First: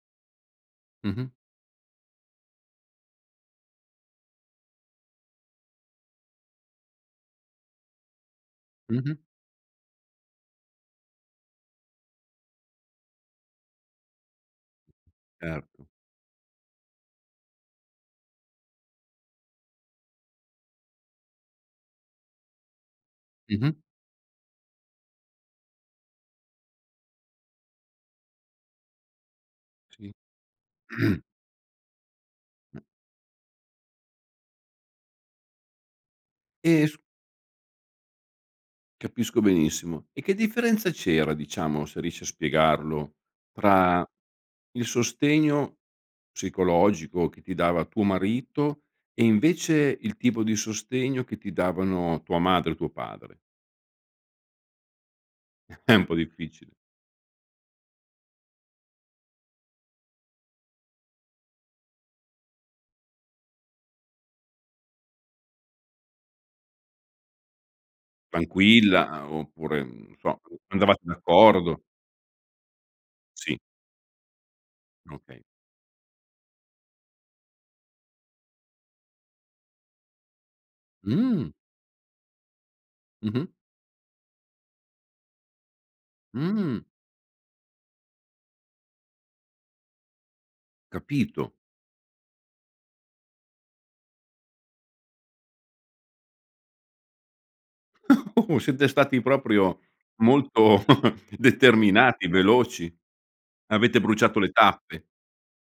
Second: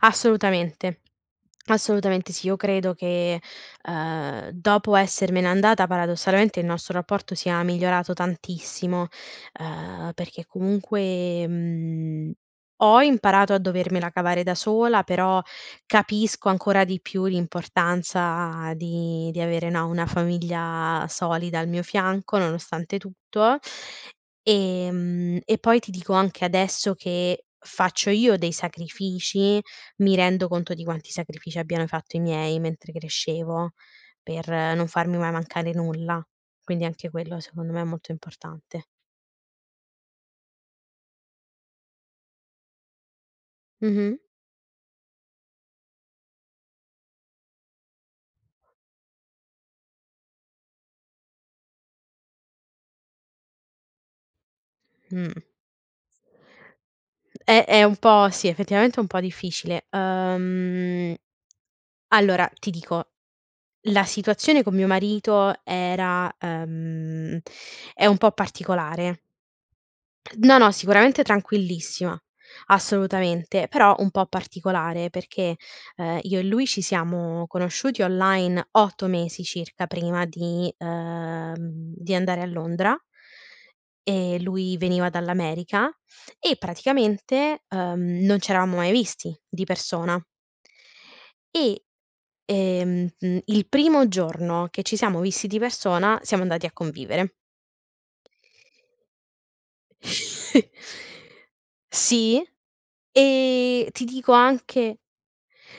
Assolutamente. Mh-mh. Assolutamente sì. Io credo che, ehm, dopo essermene andata paradossalmente il nostro rapporto sia migliorato tantissimo, Mh-mh. ehm, perchè comunque, mhmm, ho imparato a dovermela cavare da sola però Certo. capisco ancora di più l'importanza di di avere, no, una famiglia solida al mio fianco, nonostante tutto. Mh-mh. Ehm, e poi ti dico anche adesso che faccio io dei sacrifici, Sì. mi rendo conto di quanti sacrifici abbiano fatto i miei mentre crescevo per non farmi mai mancare nulla. Eh Quindi s anche quello secondo me è molto importante. Capisco benissimo. E che differenza c'era, diciamo, se riesci a spiegarlo, tra Mh-mh. il sostegno psicologico che ti dava tuo marito e invece il tipo di sostegno che ti davano tua madre e tuo padre? Mh. È un po' difficile. Eh, è un po' sì, effettivamente è un po' difficile. Uhm allora, ti dico, la situazione con mio marito era ehm, è un po' Tranquilla, particolare. ah, oppure, non lo so, No, no, andavate sicuramente d'accordo? tranquillissima, Sì. assolutamente, però un po' particolare Okay. perché, ehm, io e lui ci siamo conosciuti online 8 mesi circa prima di Mh! ehm, di andare a Londra, Mh-mh. e lui veniva dall'America, e Mh! praticamente, uhm, non c'eravamo mai visti di persona. Capito. E, ehm, uhm, il primo giorno che ci siamo visti di persona siamo andati a convivere. Siete stati proprio molto determinati, Sì, veloci. e Avete ti dico bruciato le anche tappe.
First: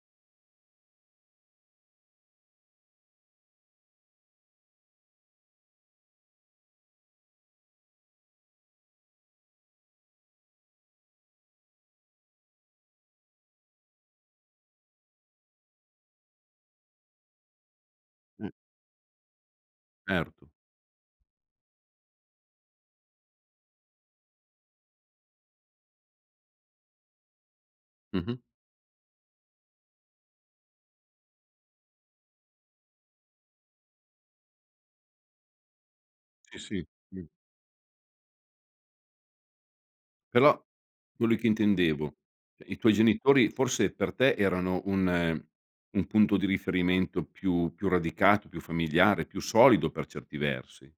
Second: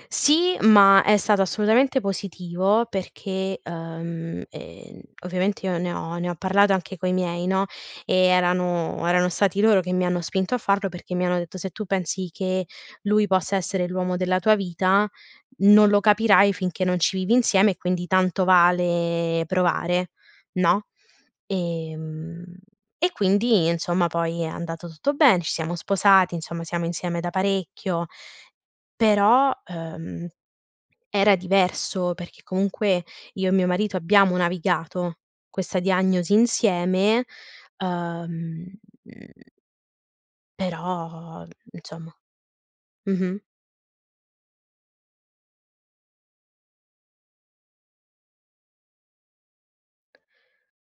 Sì, ma è stato assolutamente positivo perché, uhm, ehm, ovviamente io ne ho ne ho parlato anche coi miei, no, e erano erano stati loro che mi hanno spinto a farlo perché mi hanno detto: "Se tu pensi che lui possa essere l'uomo della tua vita, non lo capirai finché non ci vivi insieme e quindi tanto Mh. vale provare, Erto. no?" Ehm, e quindi insomma poi è andato tutto bene, ci siamo sposati, insomma siamo insieme da parecchio, Mh-mh. però, ehm, era diverso perché comunque io e mio marito abbiamo navigato questa diagnosi Sì, si. insieme, Mh. uhm, mhmm Però quello però, che insomma. intendevo, cioè i tuoi Mh-mh. genitori forse per te erano un un punto di riferimento più più radicato, più familiare, più solido per certi versi.